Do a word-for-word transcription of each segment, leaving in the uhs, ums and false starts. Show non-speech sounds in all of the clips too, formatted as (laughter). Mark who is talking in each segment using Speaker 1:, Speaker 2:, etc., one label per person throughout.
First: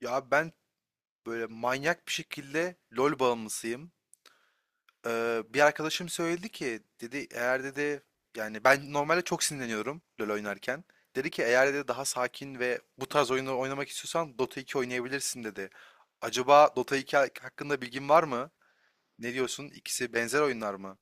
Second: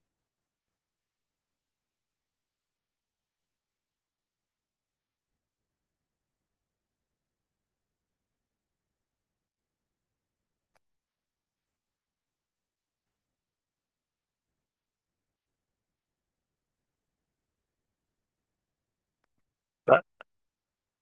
Speaker 1: Ya ben böyle manyak bir şekilde LoL bağımlısıyım. Ee, bir arkadaşım söyledi ki dedi eğer dedi yani ben normalde çok sinirleniyorum LoL oynarken. Dedi ki eğer dedi daha sakin ve bu tarz oyunları oynamak istiyorsan Dota iki oynayabilirsin dedi. Acaba Dota iki ha- hakkında bilgin var mı? Ne diyorsun?
Speaker 2: Ben,
Speaker 1: İkisi benzer oyunlar mı?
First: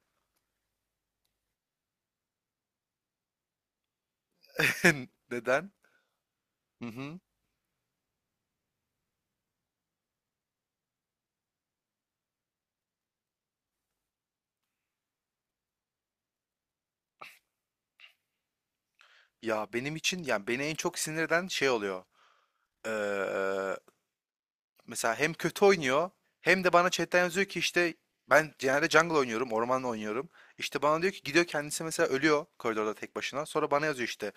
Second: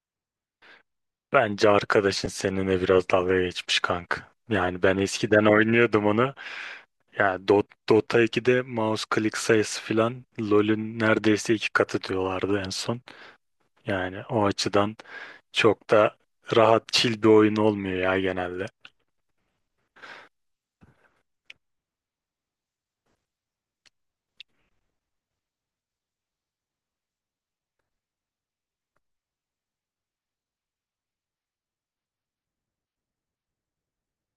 Speaker 2: Bence arkadaşın seninle biraz dalga geçmiş kanka. Yani ben
Speaker 1: (laughs)
Speaker 2: eskiden
Speaker 1: Neden?
Speaker 2: oynuyordum onu.
Speaker 1: Hı hı.
Speaker 2: Yani Dot, Dota ikide mouse click sayısı filan LoL'ün neredeyse iki katı diyorlardı en son. Yani o açıdan çok da rahat chill bir oyun olmuyor ya genelde.
Speaker 1: Ya benim için yani beni en çok sinir eden şey oluyor. Ee, Mesela hem kötü oynuyor hem de bana chatten yazıyor ki işte ben genelde jungle oynuyorum, ormanla oynuyorum. İşte bana diyor ki gidiyor kendisi mesela ölüyor koridorda tek başına. Sonra bana yazıyor işte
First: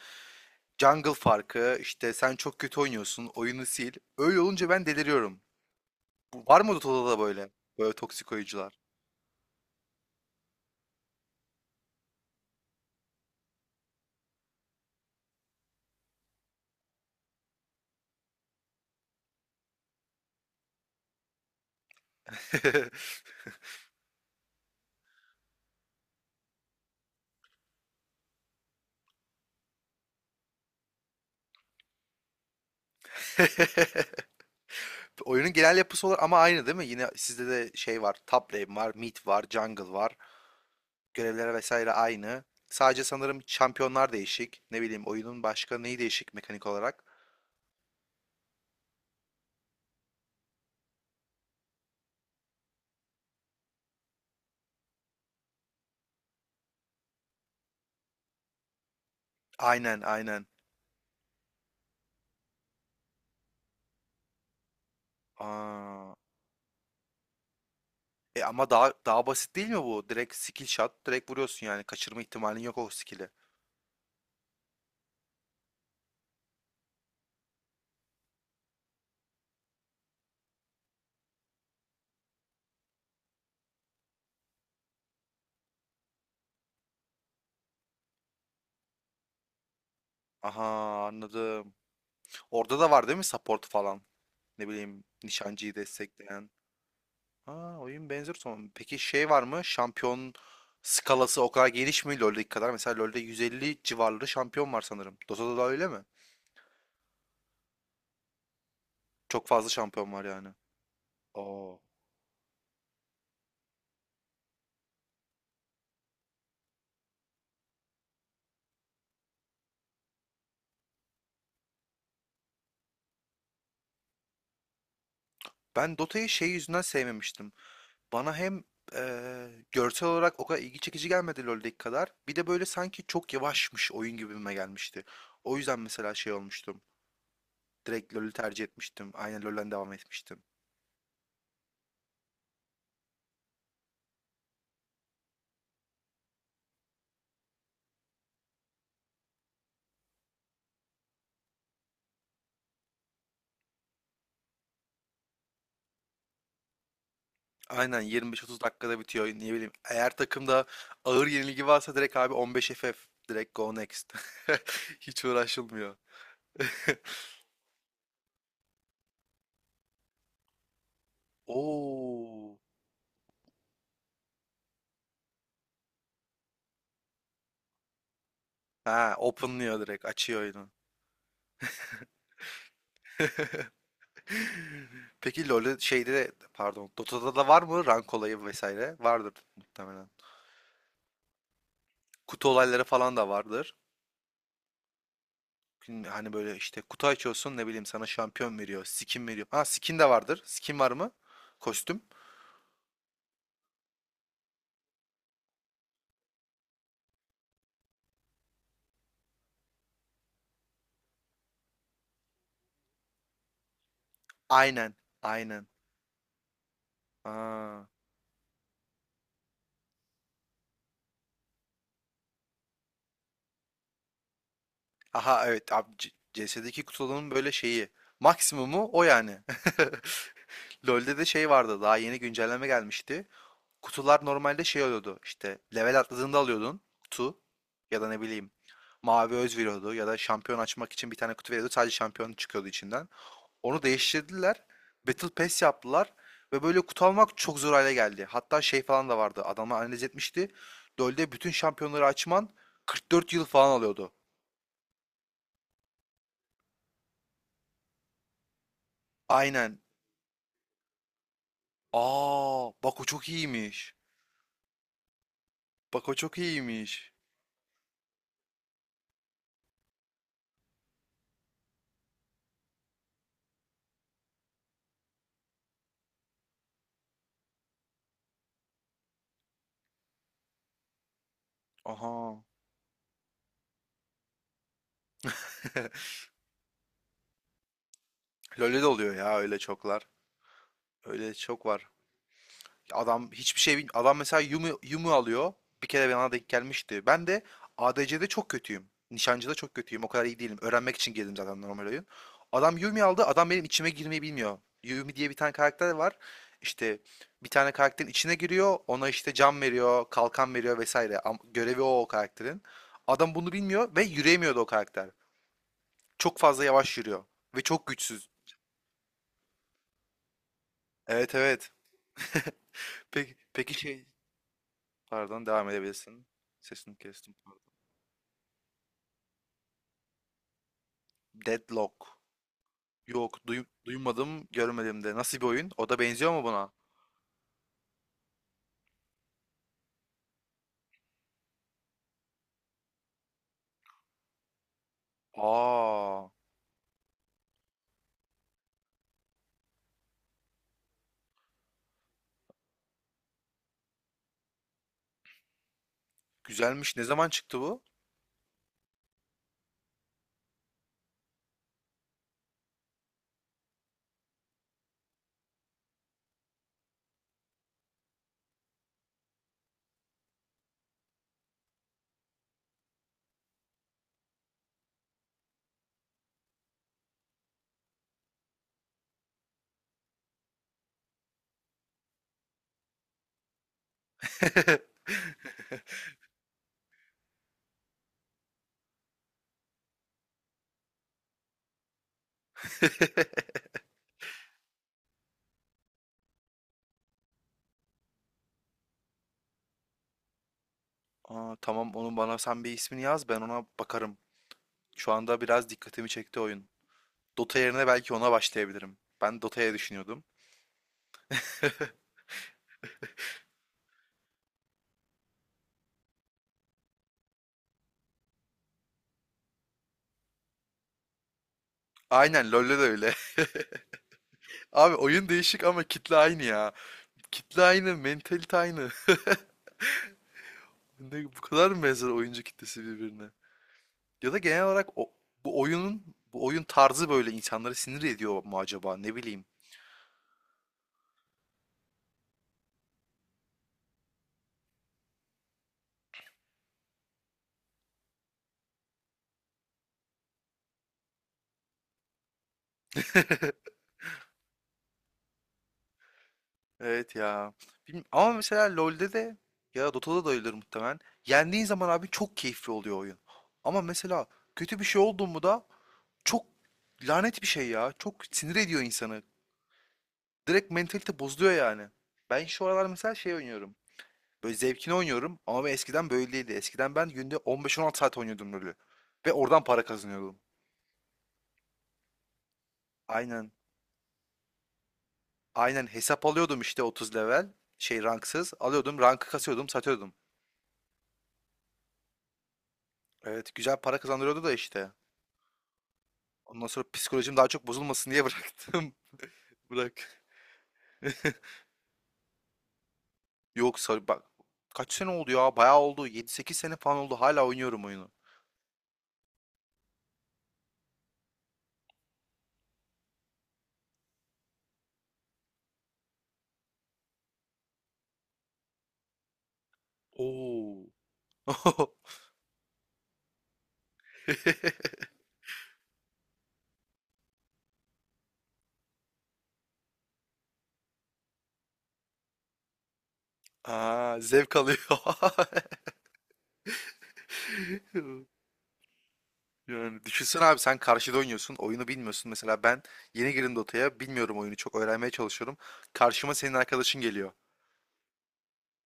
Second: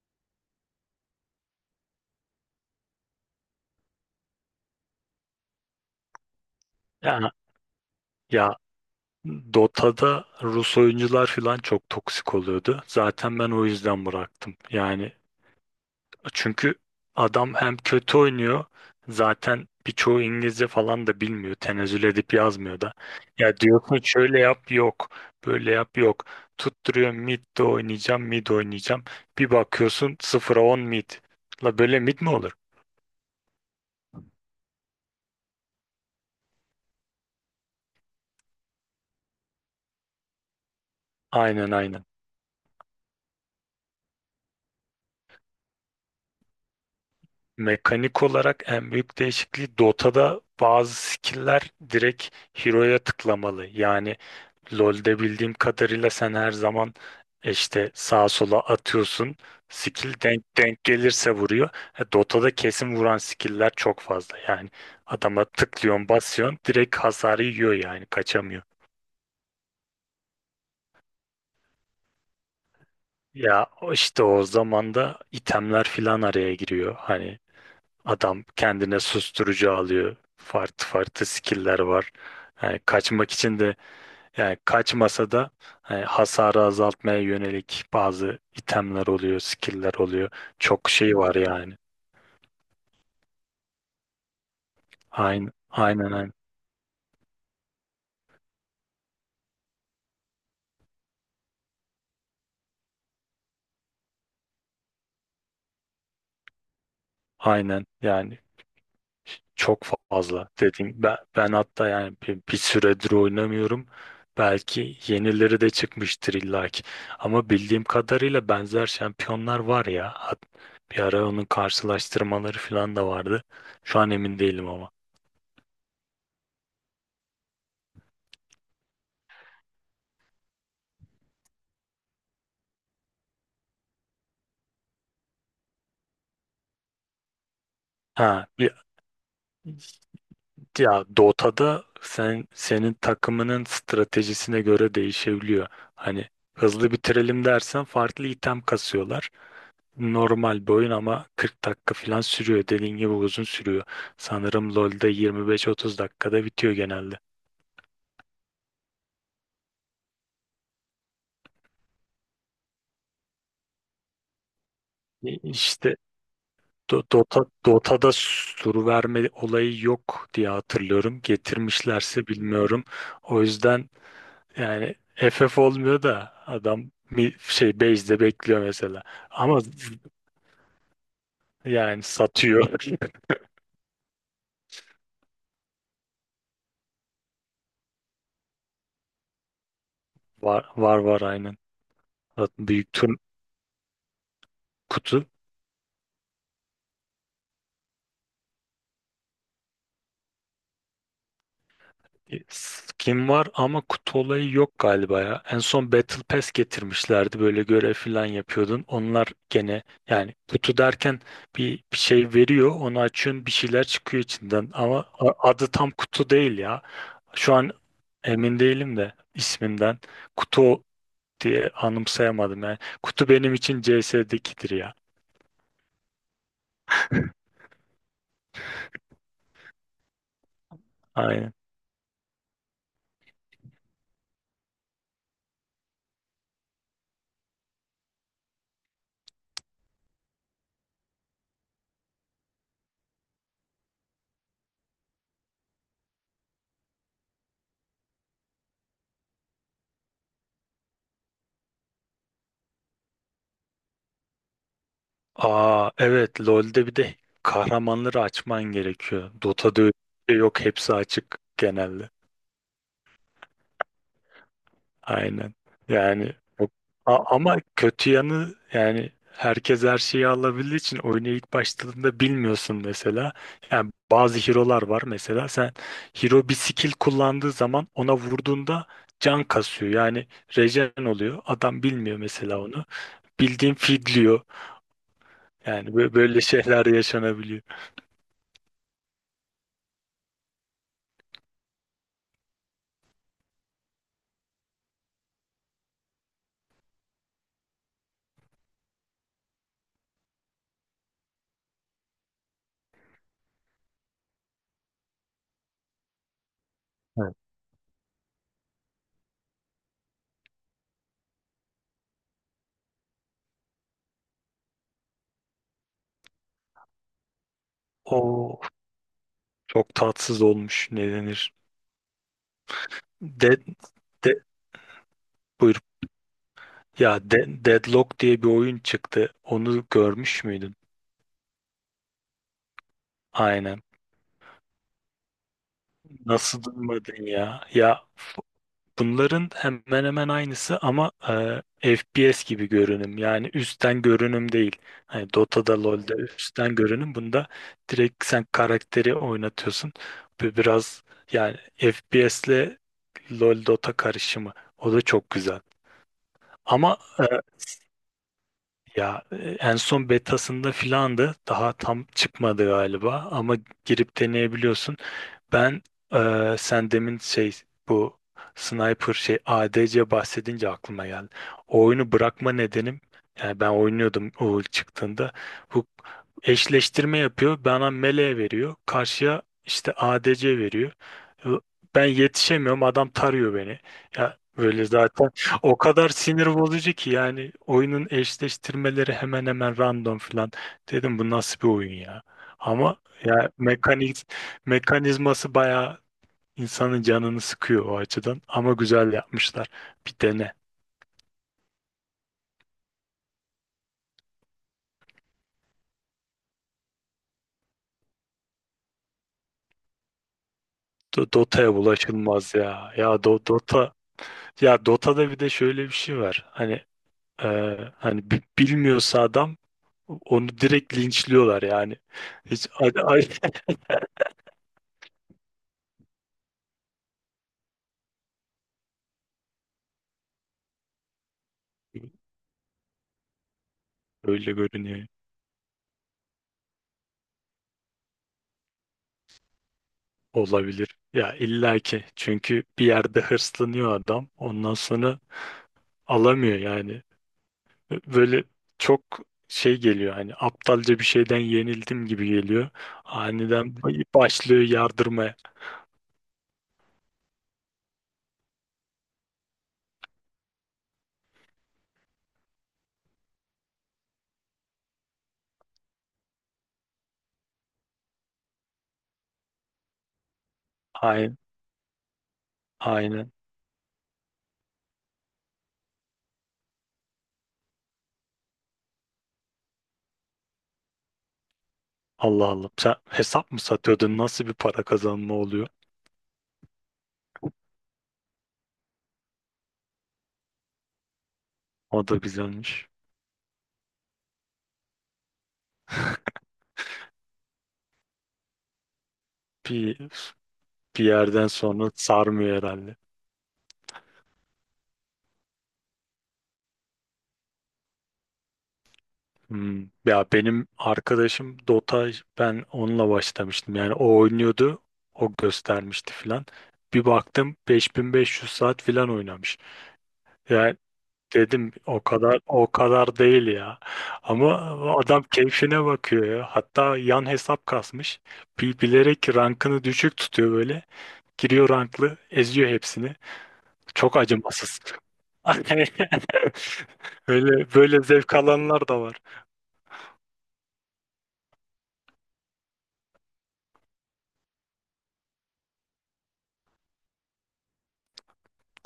Speaker 1: jungle farkı, işte sen çok kötü oynuyorsun, oyunu sil. Öyle olunca ben deliriyorum. Bu- Var mı Dota'da da
Speaker 2: Ya,
Speaker 1: böyle? Böyle toksik
Speaker 2: ya
Speaker 1: oyuncular.
Speaker 2: Dota'da Rus oyuncular filan çok toksik oluyordu. Zaten ben o yüzden bıraktım. Yani çünkü adam hem kötü oynuyor, zaten birçoğu İngilizce falan da bilmiyor. Tenezzül edip yazmıyor da.
Speaker 1: (laughs)
Speaker 2: Ya diyorsun şöyle yap, yok. Böyle yap, yok. Tutturuyor mid de oynayacağım, mid oynayacağım. Bir bakıyorsun sıfıra on mid. La böyle mid mi olur?
Speaker 1: Oyunun genel yapısı olur ama aynı değil mi? Yine sizde de şey var. Top lane var, mid var, jungle var. Görevler
Speaker 2: Aynen,
Speaker 1: vesaire
Speaker 2: aynen.
Speaker 1: aynı. Sadece sanırım şampiyonlar değişik. Ne bileyim oyunun başka neyi değişik mekanik olarak?
Speaker 2: Mekanik olarak en büyük değişikliği Dota'da bazı skill'ler direkt hero'ya tıklamalı. Yani LoL'de bildiğim kadarıyla sen her zaman e, işte sağa sola atıyorsun.
Speaker 1: Aynen
Speaker 2: Skill
Speaker 1: aynen.
Speaker 2: denk denk gelirse vuruyor. E, Dota'da kesin vuran skill'ler çok fazla. Yani adama tıklıyorsun,
Speaker 1: Aa,
Speaker 2: basıyorsun, direkt hasarı yiyor, yani
Speaker 1: e
Speaker 2: kaçamıyor.
Speaker 1: ama daha daha basit değil mi bu? Direkt skill shot, direkt vuruyorsun yani. Kaçırma ihtimalin yok o skill'i.
Speaker 2: Ya o işte o zaman da itemler filan araya giriyor. Hani adam kendine susturucu alıyor. Farklı farklı skill'ler var. Yani kaçmak için de. Yani kaçmasa da hani hasarı azaltmaya yönelik bazı itemler oluyor, skill'ler oluyor.
Speaker 1: Aha,
Speaker 2: Çok şey var
Speaker 1: anladım.
Speaker 2: yani.
Speaker 1: Orada da var değil mi support falan? Ne bileyim
Speaker 2: Aynen,
Speaker 1: nişancıyı
Speaker 2: aynen, aynen.
Speaker 1: destekleyen. Ha, oyun benzer son. Peki şey var mı? Şampiyon skalası o kadar geniş mi LoL'deki kadar? Mesela LoL'de yüz elli civarları şampiyon var sanırım. Dota'da da öyle mi?
Speaker 2: Aynen. Yani
Speaker 1: Çok fazla
Speaker 2: çok
Speaker 1: şampiyon var yani.
Speaker 2: fazla dediğim. Ben, ben
Speaker 1: Oo.
Speaker 2: hatta yani bir, bir süredir oynamıyorum. Belki yenileri de çıkmıştır illaki. Ama bildiğim kadarıyla benzer şampiyonlar var ya. Hat- Bir ara onun karşılaştırmaları falan da vardı. Şu an emin değilim ama.
Speaker 1: Ben Dota'yı şey yüzünden sevmemiştim. Bana hem eee, görsel olarak o kadar ilgi çekici gelmedi LoL'deki kadar. Bir de böyle sanki çok yavaşmış oyun gibime gelmişti. O yüzden mesela şey olmuştum. Direkt LoL'ü
Speaker 2: Ha,
Speaker 1: tercih etmiştim. Aynen LoL'den devam
Speaker 2: bir
Speaker 1: etmiştim.
Speaker 2: Ya Dota'da sen senin takımının stratejisine göre değişebiliyor. Hani hızlı bitirelim dersen farklı item kasıyorlar. Normal bir oyun ama kırk dakika falan sürüyor. Dediğin gibi uzun sürüyor. Sanırım LoL'de yirmi beş otuz dakikada bitiyor genelde.
Speaker 1: Aynen yirmi beş otuz dakikada bitiyor. Ne bileyim. Eğer takımda ağır yenilgi varsa direkt abi on beş F F. Direkt go next. (laughs) Hiç
Speaker 2: E,
Speaker 1: uğraşılmıyor.
Speaker 2: İşte
Speaker 1: (laughs)
Speaker 2: Do- Dota, Dota'da sur verme olayı yok diye hatırlıyorum. Getirmişlerse
Speaker 1: Oo.
Speaker 2: bilmiyorum. O yüzden yani F F olmuyor da adam mi- şey base'de bekliyor mesela.
Speaker 1: Ha,
Speaker 2: Ama
Speaker 1: openlıyor direkt. Açıyor oyunu.
Speaker 2: yani satıyor.
Speaker 1: (laughs) Peki LoL'de şeyde de- pardon Dota'da da var mı rank olayı vesaire? Vardır muhtemelen.
Speaker 2: (laughs) Var, var, var, aynen.
Speaker 1: Kutu
Speaker 2: Zaten
Speaker 1: olayları
Speaker 2: büyük tur
Speaker 1: falan da vardır.
Speaker 2: kutu.
Speaker 1: Gün- Hani böyle işte kutu açıyorsun ne bileyim sana şampiyon veriyor, skin veriyor. Ha, skin de vardır. Skin var mı? Kostüm.
Speaker 2: Skin var ama kutu olayı yok galiba ya. En son Battle Pass getirmişlerdi. Böyle görev falan yapıyordun. Onlar gene yani kutu derken bir, bir şey veriyor. Onu açıyorsun, bir şeyler çıkıyor içinden.
Speaker 1: Aynen.
Speaker 2: Ama a-
Speaker 1: Aynen.
Speaker 2: adı tam kutu değil ya. Şu an
Speaker 1: Aa.
Speaker 2: emin değilim de isminden. Kutu diye anımsayamadım yani. Kutu benim için C S'dekidir ya.
Speaker 1: Aha, evet abi C- CS'deki kutuların böyle
Speaker 2: (laughs)
Speaker 1: şeyi. Maksimumu o yani. (laughs) LoL'de de şey
Speaker 2: Aynen.
Speaker 1: vardı, daha yeni güncelleme gelmişti. Kutular normalde şey oluyordu işte level atladığında alıyordun kutu ya da ne bileyim mavi öz veriyordu ya da şampiyon açmak için bir tane kutu veriyordu, sadece şampiyon çıkıyordu içinden. Onu değiştirdiler. Battle Pass yaptılar ve böyle kutu almak çok zor hale geldi. Hatta şey falan da vardı, adamlar analiz etmişti. LoL'de bütün şampiyonları açman kırk dört yıl falan alıyordu.
Speaker 2: Aa, evet, LoL'de bir de kahramanları açman gerekiyor.
Speaker 1: Aynen.
Speaker 2: Dota'da öyle bir şey yok, hepsi açık genelde.
Speaker 1: Aa, bak o çok iyiymiş.
Speaker 2: Aynen.
Speaker 1: Bak o
Speaker 2: Yani
Speaker 1: çok
Speaker 2: o-
Speaker 1: iyiymiş.
Speaker 2: A- ama kötü yanı, yani herkes her şeyi alabildiği için oyuna ilk başladığında bilmiyorsun mesela. Yani bazı hero'lar var, mesela sen hero bir skill kullandığı zaman ona vurduğunda can kasıyor. Yani regen oluyor. Adam bilmiyor
Speaker 1: Aha.
Speaker 2: mesela onu. Bildiğin fidliyor. Yani
Speaker 1: (laughs)
Speaker 2: bö- böyle şeyler yaşanabiliyor.
Speaker 1: LoL'de de oluyor ya, öyle çoklar. Öyle çok var. Adam hiçbir şey bilmiyor. Adam mesela Yumu, Yumu alıyor. Bir kere bana denk gelmişti. Ben de A D C'de çok kötüyüm. Nişancı'da çok kötüyüm. O kadar iyi değilim. Öğrenmek için girdim zaten normal oyun. Adam Yumi aldı. Adam benim içime girmeyi bilmiyor. Yumi diye bir tane karakter var. İşte
Speaker 2: Evet.
Speaker 1: bir tane karakterin içine giriyor. Ona işte cam veriyor, kalkan veriyor vesaire. Am- Görevi o, o karakterin. Adam bunu bilmiyor ve yürüyemiyordu o karakter. Çok fazla yavaş yürüyor. Ve çok güçsüz.
Speaker 2: O çok tatsız olmuş. Ne
Speaker 1: Evet,
Speaker 2: denir?
Speaker 1: evet. (laughs) Peki,
Speaker 2: Dead,
Speaker 1: peki şey...
Speaker 2: de,
Speaker 1: Pardon, devam
Speaker 2: Buyur.
Speaker 1: edebilirsin. Sesini
Speaker 2: Ya
Speaker 1: kestim.
Speaker 2: de, Deadlock diye bir oyun çıktı. Onu görmüş müydün?
Speaker 1: Deadlock. Yok, duy-
Speaker 2: Aynen.
Speaker 1: duymadım, görmedim de. Nasıl bir oyun? O da benziyor mu
Speaker 2: Nasıl
Speaker 1: buna?
Speaker 2: duymadın ya? Ya bunların hemen hemen aynısı ama e, F P S gibi görünüm, yani üstten görünüm değil. Hani Dota'da, LoL'de
Speaker 1: Aa,
Speaker 2: üstten görünüm, bunda direkt sen karakteri oynatıyorsun. Bu biraz yani F P S'le LoL Dota karışımı, o da çok güzel.
Speaker 1: güzelmiş.
Speaker 2: Ama
Speaker 1: Ne
Speaker 2: e,
Speaker 1: zaman çıktı bu?
Speaker 2: ya e, en son betasında filandı. Daha tam çıkmadı galiba ama girip deneyebiliyorsun. Ben e, Sen demin şey, bu sniper şey A D C bahsedince aklıma geldi. O oyunu bırakma nedenim, yani ben oynuyordum o ilk çıktığında. Bu eşleştirme yapıyor. Bana melee veriyor. Karşıya işte A D C veriyor. Ben yetişemiyorum. Adam tarıyor beni. Ya böyle
Speaker 1: (laughs)
Speaker 2: zaten o kadar sinir bozucu ki yani, oyunun eşleştirmeleri hemen hemen random falan. Dedim bu nasıl bir oyun ya? Ama ya mekaniz mekanizması bayağı insanın canını sıkıyor o açıdan, ama güzel yapmışlar. Bir dene.
Speaker 1: Aa, tamam, onu bana sen bir ismini yaz, ben ona bakarım. Şu anda biraz dikkatimi çekti oyun. Dota yerine belki ona başlayabilirim. Ben Dota'ya düşünüyordum.
Speaker 2: Do- Dota'ya bulaşılmaz ya. Ya Do- Dota ya Dota'da bir de şöyle bir şey var. Hani e, hani bi- bilmiyorsa adam onu direkt linçliyorlar yani.
Speaker 1: Aynen,
Speaker 2: Hiç
Speaker 1: LoL'de de
Speaker 2: a-
Speaker 1: öyle.
Speaker 2: a-
Speaker 1: (laughs) Abi oyun değişik ama kitle aynı ya. Kitle aynı, mentalite aynı. (laughs) Ne, bu kadar mı benzer
Speaker 2: (laughs)
Speaker 1: oyuncu kitlesi birbirine? Ya da
Speaker 2: Öyle
Speaker 1: genel olarak
Speaker 2: görünüyor.
Speaker 1: o- bu oyunun bu oyun tarzı böyle insanları sinir ediyor mu acaba? Ne bileyim.
Speaker 2: Olabilir. Ya illaki. Çünkü bir yerde hırslanıyor adam. Ondan sonra alamıyor yani. Böyle çok şey geliyor, hani aptalca bir şeyden yenildim gibi geliyor.
Speaker 1: (laughs)
Speaker 2: Aniden başlıyor yardırmaya.
Speaker 1: Evet ya. Bilmiyorum. Ama mesela LoL'de de ya da Dota'da da öyledir muhtemelen. Yendiğin zaman abi çok keyifli oluyor oyun. Ama mesela kötü bir şey oldu mu da çok lanet bir şey ya. Çok sinir ediyor insanı. Direkt mentalite
Speaker 2: Aynen.
Speaker 1: bozuluyor yani. Ben şu aralar mesela
Speaker 2: Aynen.
Speaker 1: şey oynuyorum. Böyle zevkini oynuyorum ama ben eskiden böyleydi. Eskiden ben günde on beş on altı saat oynuyordum LoL'ü. Ve oradan para kazanıyordum.
Speaker 2: Allah Allah. Sen
Speaker 1: Aynen.
Speaker 2: hesap mı satıyordun? Nasıl bir para kazanma oluyor?
Speaker 1: Aynen hesap alıyordum işte otuz level. Şey, ranksız. Alıyordum, rankı kasıyordum, satıyordum.
Speaker 2: O da güzelmiş.
Speaker 1: Evet, güzel para kazandırıyordu da işte. Ondan sonra psikolojim daha çok bozulmasın diye bıraktım. (laughs)
Speaker 2: Bir,
Speaker 1: Bırak.
Speaker 2: bir yerden
Speaker 1: (laughs)
Speaker 2: sonra sarmıyor herhalde.
Speaker 1: Yok, sar bak. Kaç sene oldu ya? Bayağı oldu. Yedi sekiz sene falan oldu. Hala oynuyorum oyunu.
Speaker 2: Hmm, Ya benim arkadaşım Dota, ben onunla başlamıştım. Yani o oynuyordu. O göstermişti filan. Bir baktım beş bin beş yüz saat filan oynamış. Yani
Speaker 1: Oo.
Speaker 2: dedim
Speaker 1: (laughs)
Speaker 2: o kadar o kadar değil ya. Ama adam keyfine bakıyor ya. Hatta yan hesap kasmış. Bi- Bilerek rankını düşük tutuyor böyle. Giriyor ranklı, eziyor hepsini. Çok
Speaker 1: Aa, zevk
Speaker 2: acımasız.
Speaker 1: alıyor.
Speaker 2: (laughs) Öyle böyle
Speaker 1: (laughs)
Speaker 2: zevk alanlar da var.
Speaker 1: Yani düşünsene abi, sen karşıda oynuyorsun. Oyunu bilmiyorsun. Mesela ben yeni girdim Dota'ya. Bilmiyorum oyunu, çok öğrenmeye çalışıyorum. Karşıma senin arkadaşın geliyor.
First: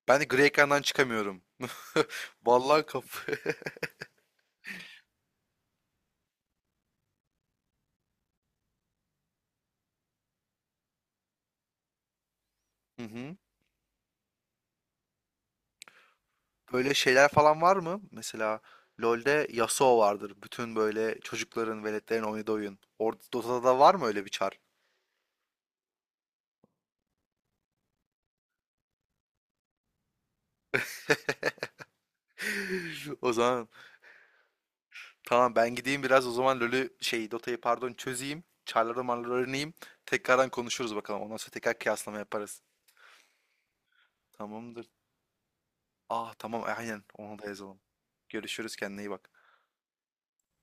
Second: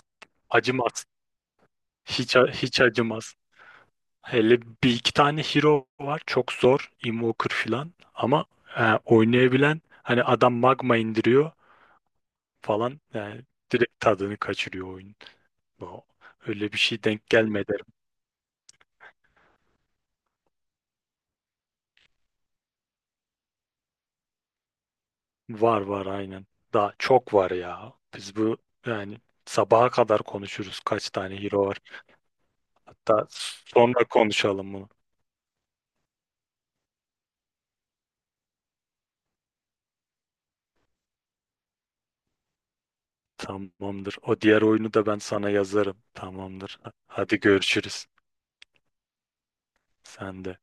Speaker 1: Ben de gri ekrandan
Speaker 2: Acımaz.
Speaker 1: çıkamıyorum. (laughs)
Speaker 2: Hiç, a- hiç
Speaker 1: Vallahi kapı.
Speaker 2: acımaz.
Speaker 1: (laughs)
Speaker 2: Hele bir iki tane hero var. Çok zor. Invoker falan. Ama e, oynayabilen hani adam magma indiriyor falan.
Speaker 1: Hı hı.
Speaker 2: Yani direkt tadını kaçırıyor oyun. Bu- Öyle bir
Speaker 1: Böyle
Speaker 2: şey denk
Speaker 1: şeyler falan
Speaker 2: gelmedi.
Speaker 1: var mı? Mesela LoL'de Yasuo vardır. Bütün böyle çocukların, veletlerin oynadığı oyun. Or Dota'da da var mı öyle bir çar?
Speaker 2: Var, var, aynen. Daha çok var ya. Biz bu yani sabaha kadar konuşuruz kaç tane hero var.
Speaker 1: (laughs)
Speaker 2: Hatta
Speaker 1: O zaman
Speaker 2: sonra konuşalım bunu.
Speaker 1: tamam, ben gideyim biraz o zaman LoL'ü şey Dota'yı pardon çözeyim. Çarları marları öğreneyim. Tekrardan konuşuruz bakalım. Ondan sonra tekrar kıyaslama yaparız.
Speaker 2: Tamamdır. O diğer
Speaker 1: Tamamdır.
Speaker 2: oyunu da ben sana yazarım.
Speaker 1: Ah tamam,
Speaker 2: Tamamdır.
Speaker 1: aynen onu
Speaker 2: Hadi
Speaker 1: da yazalım.
Speaker 2: görüşürüz.
Speaker 1: Görüşürüz, kendine iyi bak.
Speaker 2: Sen de.